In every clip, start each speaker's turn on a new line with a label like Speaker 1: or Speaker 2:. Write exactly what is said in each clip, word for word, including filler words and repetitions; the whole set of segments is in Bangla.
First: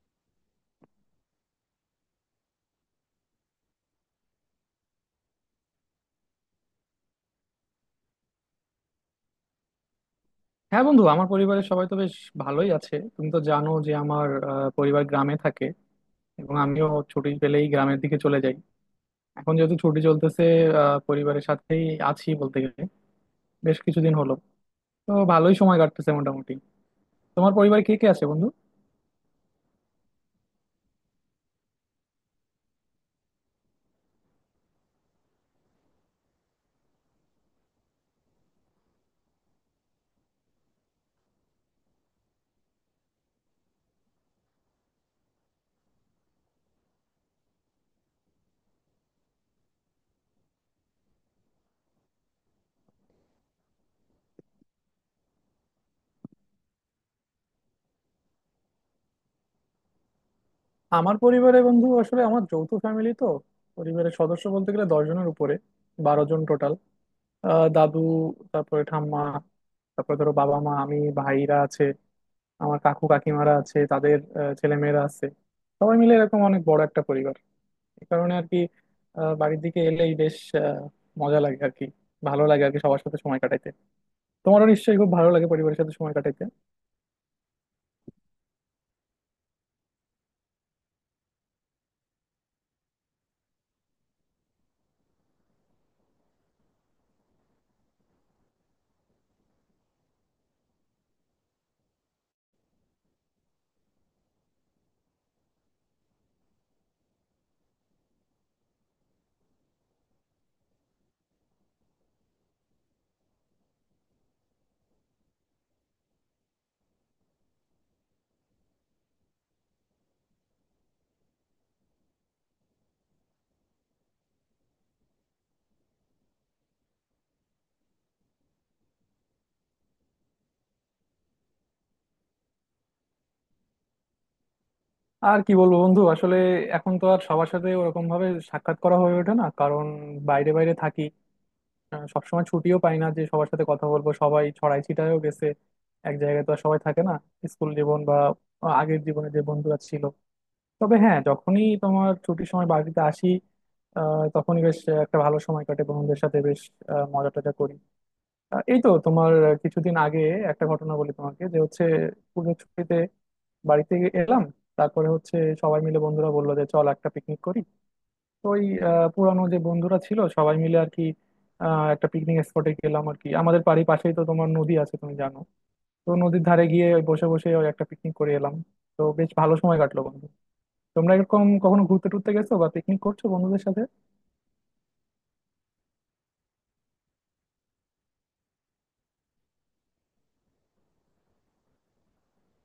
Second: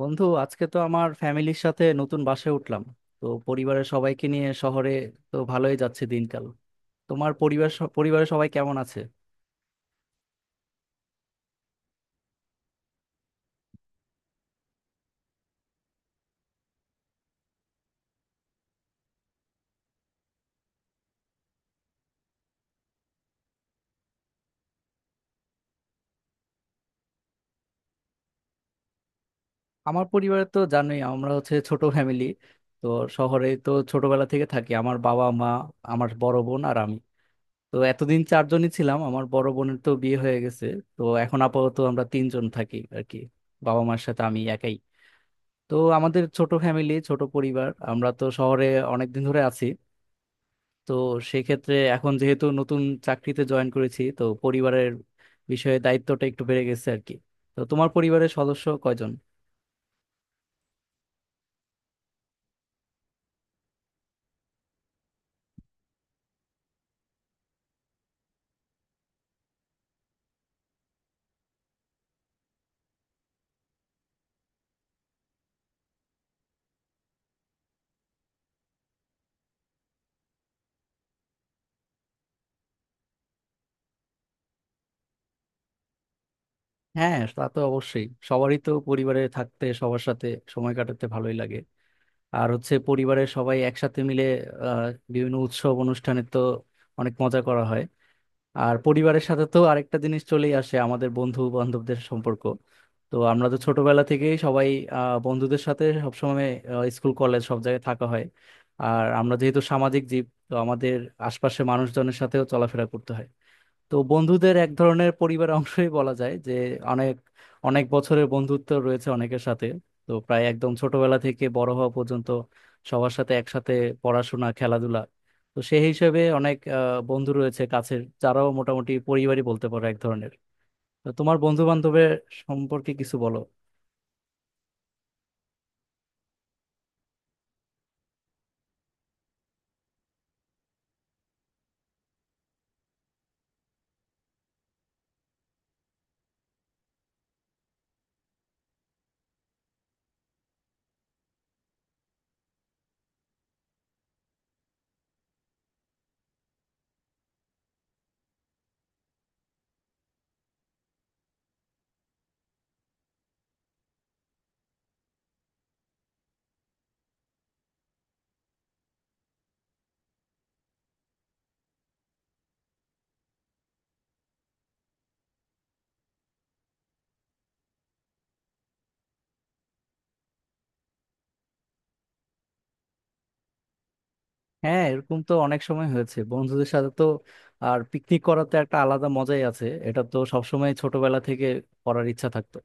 Speaker 1: বন্ধু, আজকে তো আমার ফ্যামিলির সাথে নতুন বাসায় উঠলাম। তো পরিবারের সবাইকে নিয়ে শহরে। তো ভালোই যাচ্ছে দিনকাল। তোমার পরিবার স- পরিবারের সবাই কেমন আছে?
Speaker 2: হ্যাঁ বন্ধু, আমার পরিবারের সবাই তো বেশ ভালোই আছে। তুমি তো জানো যে আমার আহ, পরিবার গ্রামে থাকে, এবং আমিও ছুটি পেলেই গ্রামের দিকে চলে যাই। এখন যেহেতু ছুটি চলতেছে, আহ, পরিবারের সাথেই আছি বলতে গেলে বেশ কিছুদিন হলো। তো ভালোই সময় কাটতেছে মোটামুটি। তোমার পরিবারে কে কে আছে বন্ধু?
Speaker 1: আমার পরিবারে তো জানোই, আমরা হচ্ছে ছোট ফ্যামিলি। তো শহরে তো ছোটবেলা থেকে থাকি। আমার বাবা মা, আমার বড় বোন আর আমি। তো এতদিন চারজনই ছিলাম, আমার বড় বোনের তো বিয়ে হয়ে গেছে। তো এখন আপাতত আমরা তিনজন থাকি আর কি, বাবা মার সাথে আমি একাই। তো আমাদের ছোট ফ্যামিলি, ছোট পরিবার, আমরা তো শহরে অনেকদিন ধরে আছি। তো সেক্ষেত্রে এখন যেহেতু নতুন চাকরিতে জয়েন করেছি, তো পরিবারের বিষয়ে দায়িত্বটা একটু বেড়ে গেছে আর কি। তো তোমার পরিবারের সদস্য কয়জন?
Speaker 2: আমার পরিবারে বন্ধু আসলে আমার যৌথ ফ্যামিলি তো, পরিবারের সদস্য বলতে গেলে দশ জনের উপরে, বারো জন টোটাল। দাদু, তারপরে ঠাম্মা, তারপরে ধরো বাবা মা, আমি, ভাইরা আছে, আমার কাকু কাকিমারা আছে, তাদের আহ, ছেলেমেয়েরা আছে। সবাই মিলে এরকম অনেক বড় একটা পরিবার। এই কারণে আর কি, আহ, বাড়ির দিকে এলেই বেশ আহ, মজা লাগে আর কি। ভালো লাগে আর কি সবার সাথে সময় কাটাইতে। তোমারও নিশ্চয়ই খুব ভালো লাগে পরিবারের সাথে সময় কাটাইতে।
Speaker 1: হ্যাঁ, তা তো অবশ্যই, সবারই তো পরিবারে থাকতে, সবার সাথে সময় কাটাতে ভালোই লাগে। আর হচ্ছে পরিবারের সবাই একসাথে মিলে আহ বিভিন্ন উৎসব অনুষ্ঠানে তো অনেক মজা করা হয়। আর পরিবারের সাথে তো আরেকটা জিনিস চলেই আসে, আমাদের বন্ধু বান্ধবদের সম্পর্ক। তো আমরা তো ছোটবেলা থেকেই সবাই আহ, বন্ধুদের সাথে সবসময় আহ, স্কুল কলেজ সব জায়গায় থাকা হয়। আর আমরা যেহেতু সামাজিক জীব, তো আমাদের আশপাশে মানুষজনের সাথেও চলাফেরা করতে হয়। তো বন্ধুদের এক ধরনের পরিবার অংশই বলা যায় যে, অনেক অনেক বছরের বন্ধুত্ব রয়েছে অনেকের সাথে। তো প্রায় একদম ছোটবেলা থেকে বড় হওয়া পর্যন্ত সবার সাথে একসাথে পড়াশোনা, খেলাধুলা। তো সেই হিসেবে অনেক আহ, বন্ধু রয়েছে কাছের, যারাও মোটামুটি পরিবারই বলতে পারো এক ধরনের। তো তোমার বন্ধু বান্ধবের সম্পর্কে কিছু বলো।
Speaker 2: আর কি বলবো বন্ধু, আসলে এখন তো আর সবার সাথে ওরকম ভাবে সাক্ষাৎ করা হয়ে ওঠে না, কারণ বাইরে বাইরে থাকি। আহ, সবসময় ছুটিও পাই না যে সবার সাথে কথা বলবো, সবাই ছড়াই ছিটায়ও গেছে, এক জায়গায় তো আর সবাই থাকে না, স্কুল জীবন বা আগের জীবনে যে বন্ধুরা ছিল। তবে হ্যাঁ, যখনই তোমার ছুটির সময় বাড়িতে আসি, আহ, তখনই বেশ একটা ভালো সময় কাটে বন্ধুদের সাথে। বেশ আহ, মজা টজা করি। আহ, এই তো তোমার কিছুদিন আগে একটা ঘটনা বলি তোমাকে, যে হচ্ছে পুজোর ছুটিতে বাড়িতে এলাম, তারপরে হচ্ছে সবাই মিলে বন্ধুরা বললো যে চল একটা পিকনিক করি। তো ওই আহ, পুরানো যে বন্ধুরা ছিল সবাই মিলে আর কি, আহ, একটা পিকনিক স্পটে গেলাম আর কি। আমাদের বাড়ির পাশেই তো তোমার নদী আছে, তুমি জানো। তো নদীর ধারে গিয়ে ওই বসে বসে ওই একটা পিকনিক করে এলাম। তো বেশ ভালো সময় কাটলো বন্ধু। তোমরা এরকম কখনো ঘুরতে টুরতে গেছো বা পিকনিক করছো বন্ধুদের সাথে?
Speaker 1: হ্যাঁ, এরকম তো অনেক সময় হয়েছে বন্ধুদের সাথে। তো আর পিকনিক করাতে একটা আলাদা মজাই আছে, এটা তো সবসময় ছোটবেলা থেকে করার ইচ্ছা থাকতো।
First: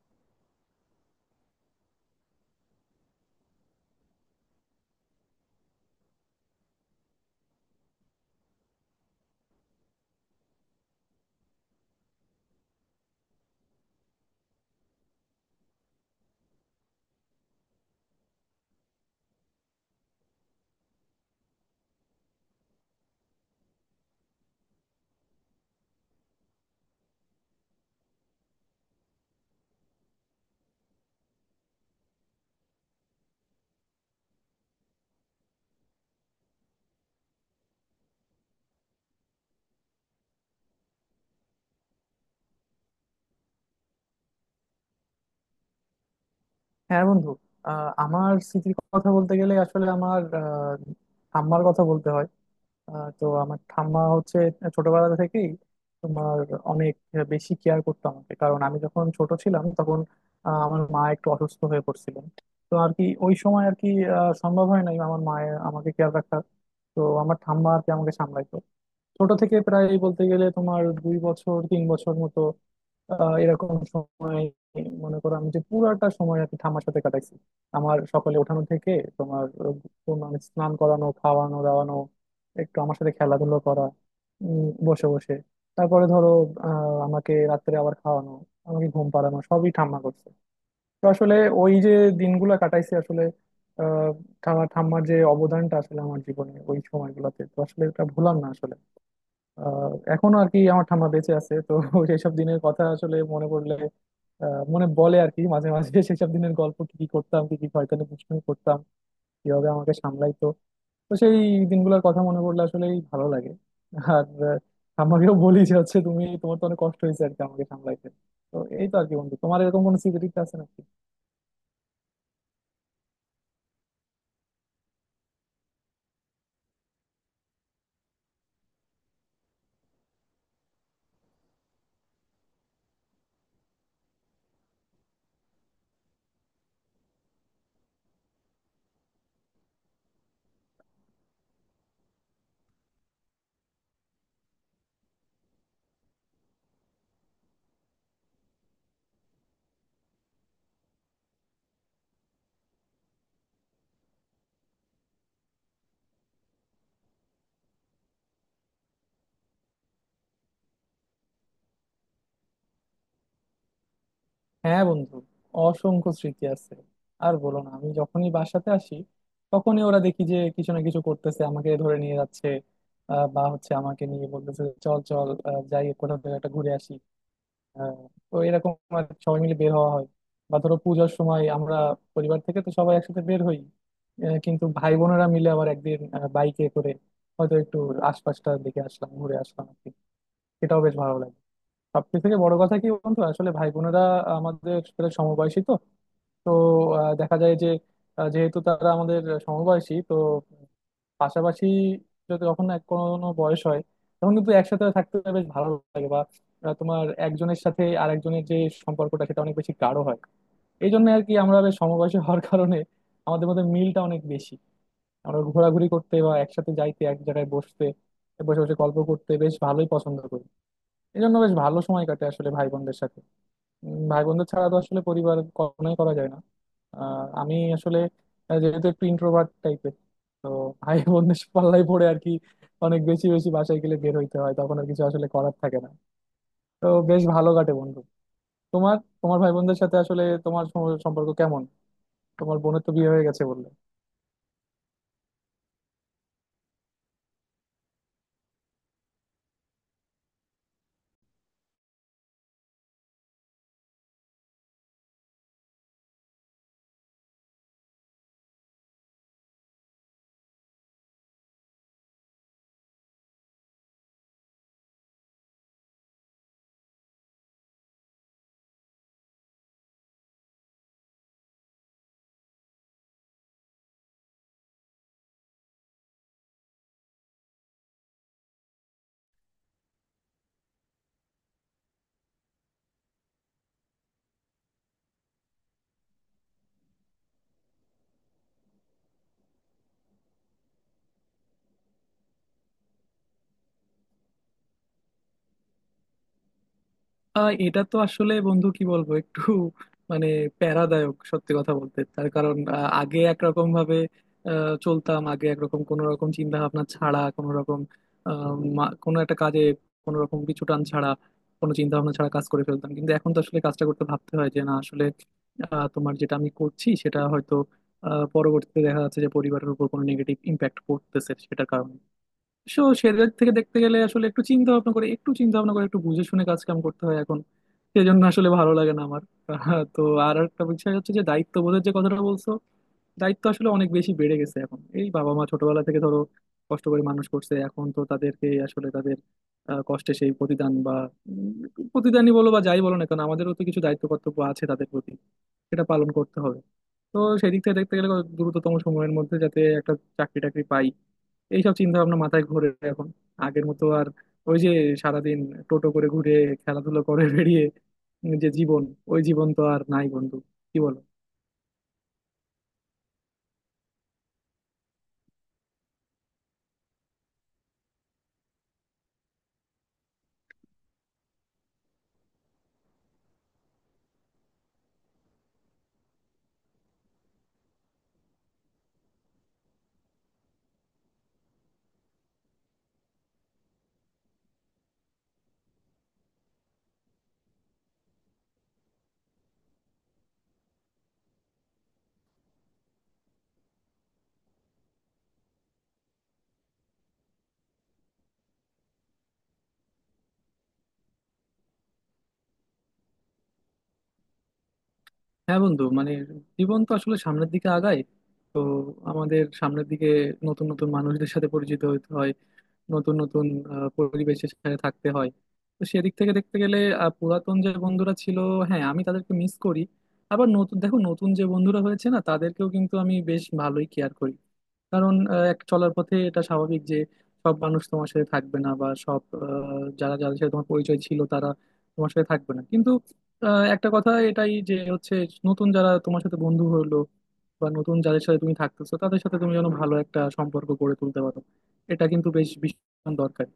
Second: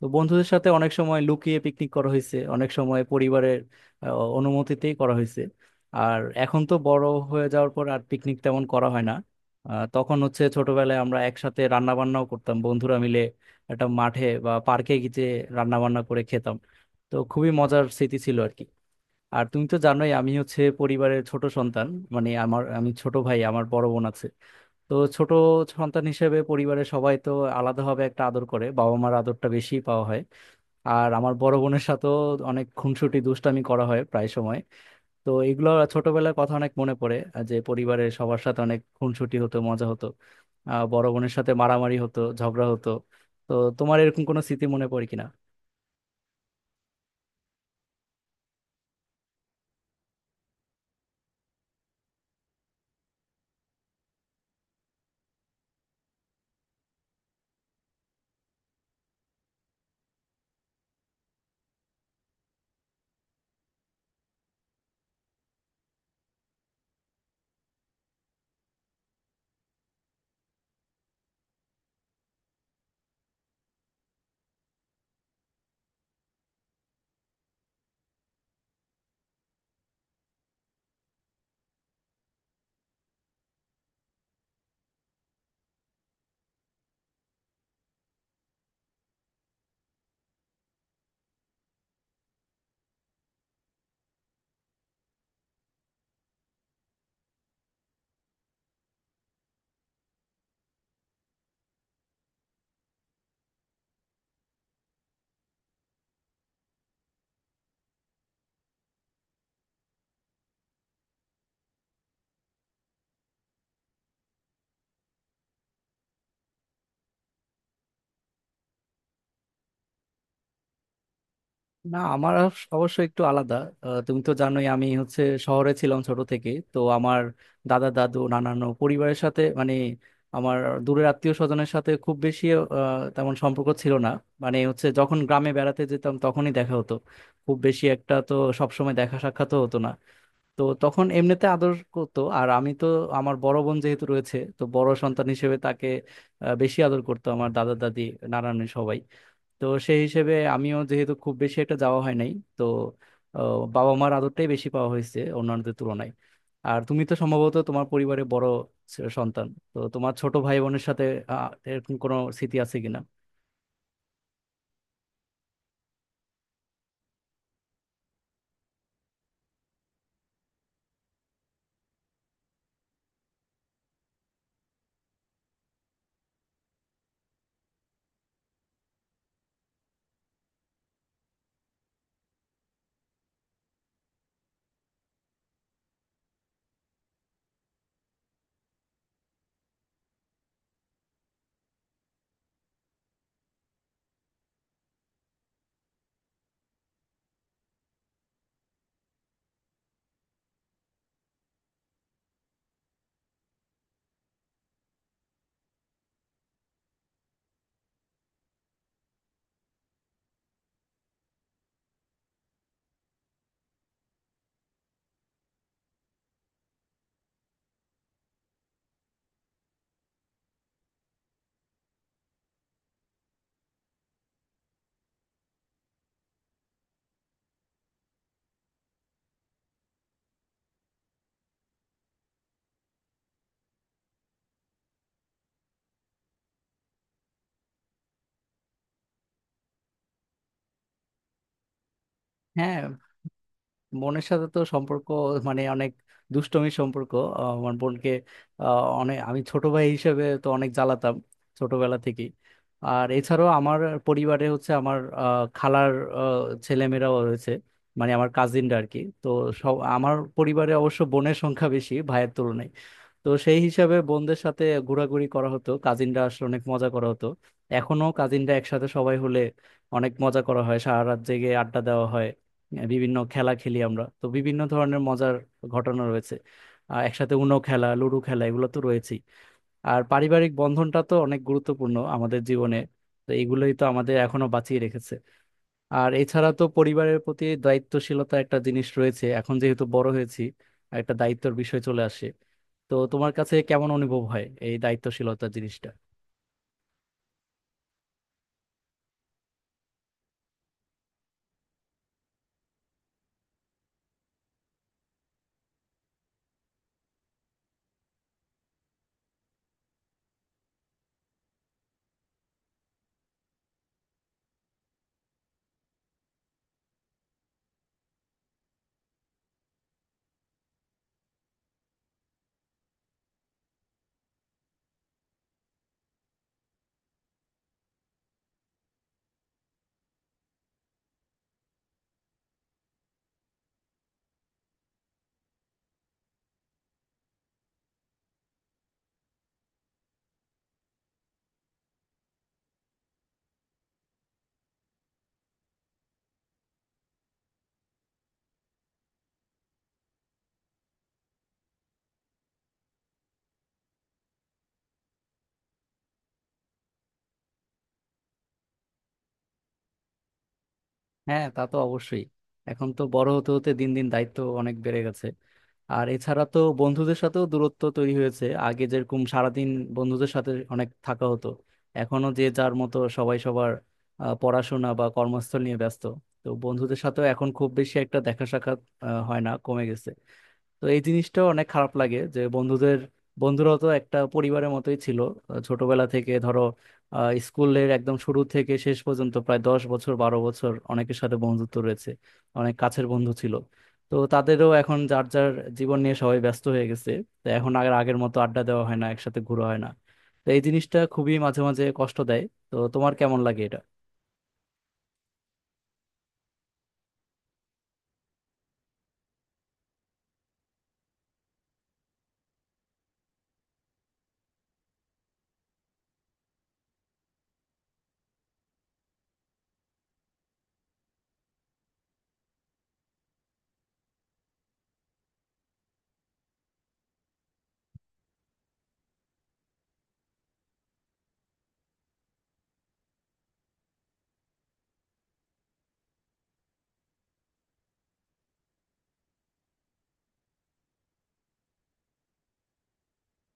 Speaker 1: তো বন্ধুদের সাথে অনেক সময় লুকিয়ে পিকনিক করা হয়েছে, অনেক সময় পরিবারের আহ, অনুমতিতেই করা হয়েছে। আর এখন তো বড় হয়ে যাওয়ার পর আর পিকনিক তেমন করা হয় না। আহ, তখন হচ্ছে ছোটবেলায় আমরা একসাথে রান্না বান্নাও করতাম বন্ধুরা মিলে, একটা মাঠে বা পার্কে গিয়ে রান্না বান্না করে খেতাম। তো খুবই মজার স্মৃতি ছিল আর কি। আর তুমি তো জানোই আমি হচ্ছে পরিবারের ছোট সন্তান, মানে আমার, আমি ছোট ভাই, আমার বড় বোন আছে। তো ছোট সন্তান হিসেবে পরিবারের সবাই তো আলাদাভাবে একটা আদর করে, বাবা মার আদরটা বেশি পাওয়া হয়। আর আমার বড় বোনের সাথেও অনেক খুনসুটি দুষ্টামি করা হয় প্রায় সময়। তো এগুলো ছোটবেলার কথা অনেক মনে পড়ে, আহ, যে পরিবারের সবার সাথে অনেক খুনসুটি হতো, মজা হতো। আহ বড় বোনের সাথে মারামারি হতো, ঝগড়া হতো। তো তোমার এরকম কোনো স্মৃতি মনে পড়ে কিনা?
Speaker 2: হ্যাঁ বন্ধু, আহ, আমার স্মৃতির কথা বলতে গেলে আসলে আমার আহ, ঠাম্মার কথা বলতে হয়। আহ, তো আমার ঠাম্মা হচ্ছে ছোটবেলা থেকেই তোমার অনেক বেশি কেয়ার করতো আমাকে, কারণ আমি যখন ছোট ছিলাম তখন আহ, আমার মা একটু অসুস্থ হয়ে পড়ছিলেন। তো আর কি ওই সময় আর কি আহ, সম্ভব হয় নাই আমার মায়ের আমাকে কেয়ার রাখা। তো আমার ঠাম্মা আর কি আমাকে সামলাইতো, ছোট থেকে প্রায় বলতে গেলে তোমার দুই বছর তিন বছর মতো। আহ এরকম সময় মনে করো আমি যে পুরাটা সময় আর কি ঠাম্মার সাথে কাটাইছি। আমার সকালে ওঠানো থেকে, তোমার আহ, তোমার স্নান করানো, খাওয়ানো দাওয়ানো, একটু আমার সাথে খেলাধুলো করা, উম, বসে বসে, তারপরে ধরো আহ আমাকে রাত্রে আবার খাওয়ানো, আমাকে ঘুম পাড়ানো, সবই ঠাম্মা করছে। তো আসলে ওই যে দিনগুলো কাটাইছি আসলে, আহ ঠাম্মা- ঠাম্মার যে অবদানটা আসলে আমার জীবনে ওই সময়গুলোতে, তো আসলে এটা ভুলার না আসলে। আহ এখনো আর কি আমার ঠাম্মা বেঁচে আছে তো সেসব দিনের কথা আসলে মনে পড়লে, আহ মনে পড়ে আর কি মাঝে মাঝে সেসব দিনের গল্প, কি কি করতাম, কি কি হয়তো দুষ্টুমি করতাম, কিভাবে আমাকে সামলাইতো। তো সেই দিনগুলোর কথা মনে পড়লে আসলেই ভালো লাগে। আর আহ, ঠাম্মাকেও বলি যে হচ্ছে তুমি, তোমার তো অনেক কষ্ট হয়েছে আর কি আমাকে সামলাইতে। তো এই তো আর কি বন্ধু, তোমার এরকম কোনো স্মৃতি আছে নাকি?
Speaker 1: না, আমার অবশ্য একটু আলাদা। আহ, তুমি তো জানোই আমি হচ্ছে শহরে ছিলাম ছোট থেকে। তো আমার দাদা দাদু নানানো পরিবারের সাথে, মানে আমার দূরের আত্মীয় স্বজনের সাথে খুব বেশি আহ, তেমন সম্পর্ক ছিল না। মানে হচ্ছে যখন গ্রামে বেড়াতে যেতাম তখনই দেখা হতো। খুব বেশি একটা তো সবসময় দেখা সাক্ষাৎও হতো না। তো তখন এমনিতে আদর করতো, আর আমি তো, আমার বড় বোন যেহেতু রয়েছে, তো বড় সন্তান হিসেবে তাকে আহ, বেশি আদর করতো আমার দাদা দাদি নানান সবাই। তো সেই হিসেবে আমিও যেহেতু খুব বেশি একটা যাওয়া হয় নাই, তো আহ, বাবা মার আদরটাই বেশি পাওয়া হয়েছে অন্যান্যদের তুলনায়। আর তুমি তো সম্ভবত তোমার পরিবারে বড় ছ- সন্তান। তো তোমার ছোট ভাই বোনের সাথে আহ, এরকম কোনো স্মৃতি আছে কিনা?
Speaker 2: হ্যাঁ বন্ধু, অসংখ্য স্মৃতি আছে। আর বলো না, আমি যখনই বাসাতে আসি তখনই ওরা দেখি যে কিছু না কিছু করতেছে, আমাকে ধরে নিয়ে যাচ্ছে। আহ, বা হচ্ছে আমাকে নিয়ে বলতেছে চল চল, আহ, যাই কোথাও থেকে একটা ঘুরে আসি। আহ, তো এরকম আর কি সবাই মিলে বের হওয়া হয়। বা ধরো পূজার সময় আমরা পরিবার থেকে তো সবাই একসাথে বের হই, আহ, কিন্তু ভাই বোনেরা মিলে আবার একদিন বাইকে করে হয়তো একটু আশপাশটার দিকে আসলাম, ঘুরে আসলাম আর কি। সেটাও বেশ ভালো লাগে। সবথেকে বড় কথা কি বন্ধু, আসলে ভাই বোনেরা আমাদের তো আহ, দেখা যায় যে আহ, যেহেতু তারা আমাদের সমবয়সী তো, পাশাপাশি যদি কখন এক কোনো বয়স হয় তখন কিন্তু একসাথে থাকতে বেশ ভালো লাগে। বা আহ, তোমার একজনের সাথে আরেকজনের যে সম্পর্কটা, সেটা অনেক বেশি গাঢ় হয়। এই জন্য আর কি আমরা বেশ সমবয়সী হওয়ার কারণে আমাদের মধ্যে মিলটা অনেক বেশি। আমরা ঘোরাঘুরি করতে বা একসাথে যাইতে, এক জায়গায় বসতে, বসে বসে গল্প করতে বেশ ভালোই পছন্দ করি। এই জন্য বেশ ভালো সময় কাটে আসলে ভাই বোনদের সাথে। উম, ভাই বন্ধু ছাড়া তো আসলে পরিবার কখনোই করা যায় না। আহ, আমি আসলে আহ, যেহেতু একটু ইন্ট্রোভার্ট টাইপের, তো ভাই বন্ধুর পাল্লায় পড়ে আর কি অনেক বেশি বেশি বাসায় গেলে বের হইতে হয়, তখন আর কিছু আসলে করার থাকে না। তো বেশ ভালো কাটে বন্ধু। তোমার, তোমার ভাই বোনদের সাথে আসলে তোমার সম- সম্পর্ক কেমন? তোমার
Speaker 1: হ্যাঁ,
Speaker 2: বোনের তো বিয়ে হয়ে গেছে বললে।
Speaker 1: বোনের সাথে তো সম্পর্ক মানে অনেক দুষ্টমির সম্পর্ক। আহ, আমার বোনকে আহ, অনেক আমি ছোট ভাই হিসেবে তো অনেক জ্বালাতাম ছোটবেলা থেকেই। আর এছাড়াও আমার পরিবারে হচ্ছে আমার আহ, খালার আহ, ছেলেমেয়েরাও রয়েছে, মানে আমার কাজিনরা আর কি। তো সব আমার পরিবারে অবশ্য বোনের সংখ্যা বেশি ভাইয়ের তুলনায়। তো সেই হিসাবে বোনদের সাথে ঘোরাঘুরি করা হতো, কাজিনরা আসলে অনেক মজা করা হতো। এখনো কাজিনরা একসাথে সবাই হলে অনেক মজা করা হয়, সারা রাত জেগে আড্ডা দেওয়া হয়। আহ, বিভিন্ন খেলা খেলি আমরা, তো বিভিন্ন ধরনের মজার ঘটনা রয়েছে। আর একসাথে উনো খেলা, লুডো খেলা, এগুলো তো রয়েছেই। আর পারিবারিক বন্ধনটা তো অনেক গুরুত্বপূর্ণ আমাদের জীবনে। তো এগুলোই তো আমাদের এখনো বাঁচিয়ে রেখেছে। আর এছাড়া তো পরিবারের প্রতি দায়িত্বশীলতা একটা জিনিস রয়েছে, এখন যেহেতু বড় হয়েছি, একটা দায়িত্বের বিষয় চলে আসে। তো তোমার কাছে কেমন অনুভব হয় এই দায়িত্বশীলতা জিনিসটা?
Speaker 2: আহ এটা তো আসলে বন্ধু কি বলবো, একটু মানে প্যারাদায়ক সত্যি কথা বলতে। তার কারণ আহ, আগে একরকম ভাবে আহ, চলতাম, আগে একরকম কোনো রকম চিন্তা ভাবনা ছাড়া, কোনো রকম আহ, মা- কোনো একটা কাজে কোনো রকম পিছু টান ছাড়া, কোনো চিন্তা ভাবনা ছাড়া কাজ করে ফেলতাম। কিন্তু এখন তো আসলে কাজটা করতে ভাবতে হয় যে না আসলে আহ, তোমার যেটা আমি করছি সেটা হয়তো আহ, পরবর্তীতে দেখা যাচ্ছে যে পরিবারের উপর কোনো নেগেটিভ ইম্প্যাক্ট পড়তেছে সেটার কারণে। সো সেদিক থেকে দেখতে গেলে আসলে একটু চিন্তা ভাবনা করে একটু চিন্তা ভাবনা করে একটু বুঝে শুনে কাজ কাম করতে হয় এখন। সেজন্য আসলে ভালো লাগে না আমার। আহ, তো আর একটা বিষয় হচ্ছে যে দায়িত্ববোধের যে কথাটা বলছো, দায়িত্ব আসলে অনেক বেশি বেড়ে গেছে এখন। এই বাবা মা ছোটবেলা থেকে ধরো কষ্ট করে মানুষ করছে, এখন তো তাদেরকে আসলে তাদের আহ, কষ্টে সেই প্রতিদান বা উম, প্রতিদানই বলো বা যাই বলো না কেন, আমাদেরও তো কিছু দায়িত্ব কর্তব্য আছে তাদের প্রতি, সেটা পালন করতে হবে। তো সেই দিক থেকে দেখতে গেলে দ্রুততম সময়ের মধ্যে যাতে একটা চাকরি টাকরি পাই, এইসব চিন্তা ভাবনা মাথায় ঘোরে এখন। আগের মতো আর ওই যে সারাদিন টোটো করে ঘুরে, খেলাধুলো করে বেরিয়ে যে জীবন, ওই জীবন তো আর নাই বন্ধু। কি বলো?
Speaker 1: হ্যাঁ, তা তো অবশ্যই। এখন তো বড় হতে হতে দিন দিন দায়িত্ব অনেক বেড়ে গেছে। আর এছাড়া তো বন্ধুদের সাথেও দূরত্ব তৈরি হয়েছে। আগে যেরকম সারাদিন বন্ধুদের সাথে অনেক থাকা হতো, এখনো যে যার মতো সবাই সবার আহ, পড়াশোনা বা কর্মস্থল নিয়ে ব্যস্ত। তো বন্ধুদের সাথেও এখন খুব বেশি একটা দেখা সাক্ষাৎ আহ, হয় না, কমে গেছে। তো এই জিনিসটা অনেক খারাপ লাগে যে বন্ধুদের বন্ধুরাও তো একটা পরিবারের মতোই ছিল। আহ, ছোটবেলা থেকে ধরো আহ, স্কুলের একদম শুরু থেকে শেষ পর্যন্ত প্রায় দশ বছর বারো বছর অনেকের সাথে বন্ধুত্ব রয়েছে, অনেক কাছের বন্ধু ছিল। তো তাদেরও এখন যার যার জীবন নিয়ে সবাই ব্যস্ত হয়ে গেছে। তো এখন আর আগের মতো আড্ডা দেওয়া হয় না, একসাথে ঘোরা হয় না। তো এই জিনিসটা খুবই মাঝে মাঝে কষ্ট দেয়। তো তোমার কেমন লাগে এটা?
Speaker 2: হ্যাঁ বন্ধু, মানে জীবন তো আসলে সামনের দিকে আগায়। তো আমাদের সামনের দিকে নতুন নতুন মানুষদের সাথে পরিচিত হতে হয়, নতুন নতুন আহ, পরিবেশের সাথে থাকতে হয়। তো সেদিক থেকে দেখতে গেলে আহ, পুরাতন যে বন্ধুরা ছিল, হ্যাঁ আমি তাদেরকে মিস করি। আবার নতুন দেখো, নতুন যে বন্ধুরা হয়েছে না, তাদেরকেও কিন্তু আমি বেশ ভালোই কেয়ার করি। কারণ আহ, এক চলার পথে এটা স্বাভাবিক যে সব মানুষ তোমার সাথে থাকবে না, বা সব আহ, যারা যাদের সাথে তোমার পরিচয় ছিল তারা তোমার সাথে থাকবে না। কিন্তু আহ, একটা কথা এটাই যে হচ্ছে, নতুন যারা তোমার সাথে বন্ধু হলো, বা নতুন যাদের সাথে তুমি থাকতেছো, তাদের সাথে তুমি যেন ভালো একটা সম্পর্ক গড়ে তুলতে পারো, এটা কিন্তু বেশ ভীষণ দরকার।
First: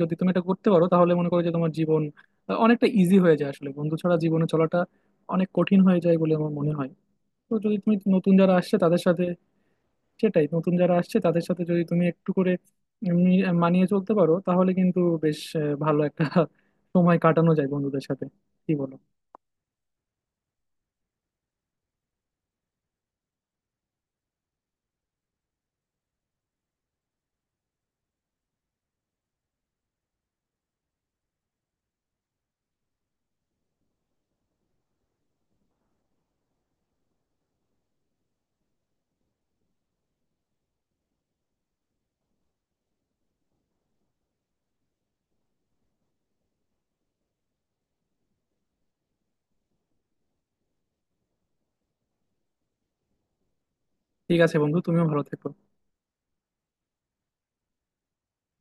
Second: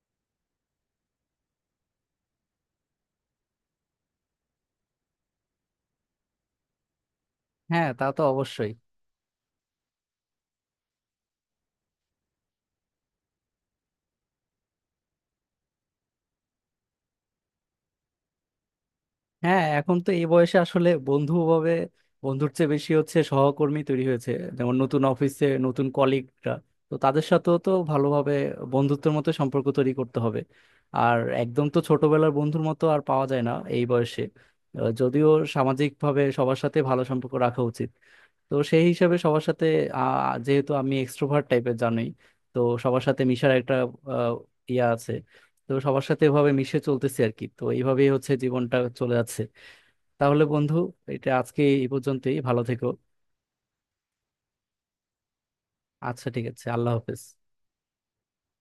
Speaker 2: যদি তুমি এটা করতে পারো তাহলে মনে করো যে তোমার জীবন আহ, অনেকটা ইজি হয়ে যায়। আসলে বন্ধু ছাড়া জীবনে চলাটা অনেক কঠিন হয়ে যায় বলে আমার মনে হয়। তো যদি
Speaker 1: হ্যাঁ,
Speaker 2: তুমি
Speaker 1: তা তো
Speaker 2: নতুন যারা
Speaker 1: অবশ্যই।
Speaker 2: আসছে তাদের সাথে, সেটাই, নতুন যারা আসছে তাদের সাথে যদি তুমি একটু করে এমনি মানিয়ে চলতে পারো, তাহলে কিন্তু বেশ আহ, ভালো একটা সময় কাটানো যায় বন্ধুদের সাথে। কি বলো?
Speaker 1: হ্যাঁ, এখন তো এই বয়সে আসলে বন্ধু ভাবে, বন্ধুর চেয়ে বেশি হচ্ছে সহকর্মী তৈরি হয়েছে, যেমন নতুন অফিসে নতুন কলিগরা। তো তাদের সাথেও তো ভালোভাবে বন্ধুত্বের মতো সম্পর্ক তৈরি করতে হবে। আর একদম তো ছোটবেলার বন্ধুর মতো আর পাওয়া যায় না এই বয়সে। আহ, যদিও সামাজিকভাবে সবার সাথে ভালো সম্পর্ক রাখা উচিত। তো সেই হিসাবে সবার সাথে আহ, যেহেতু আমি এক্সট্রোভার্ট টাইপের জানোই, তো সবার সাথে মিশার একটা আহ, ইয়া আছে। তো সবার সাথে এভাবে মিশে চলতেছি আর কি। তো এইভাবেই হচ্ছে জীবনটা চলে যাচ্ছে। তাহলে বন্ধু, এটা আজকে এই পর্যন্তই। ভালো থেকো।
Speaker 2: ঠিক আছে বন্ধু, তুমিও ভালো থেকো।
Speaker 1: আচ্ছা, ঠিক আছে, আল্লাহ হাফেজ।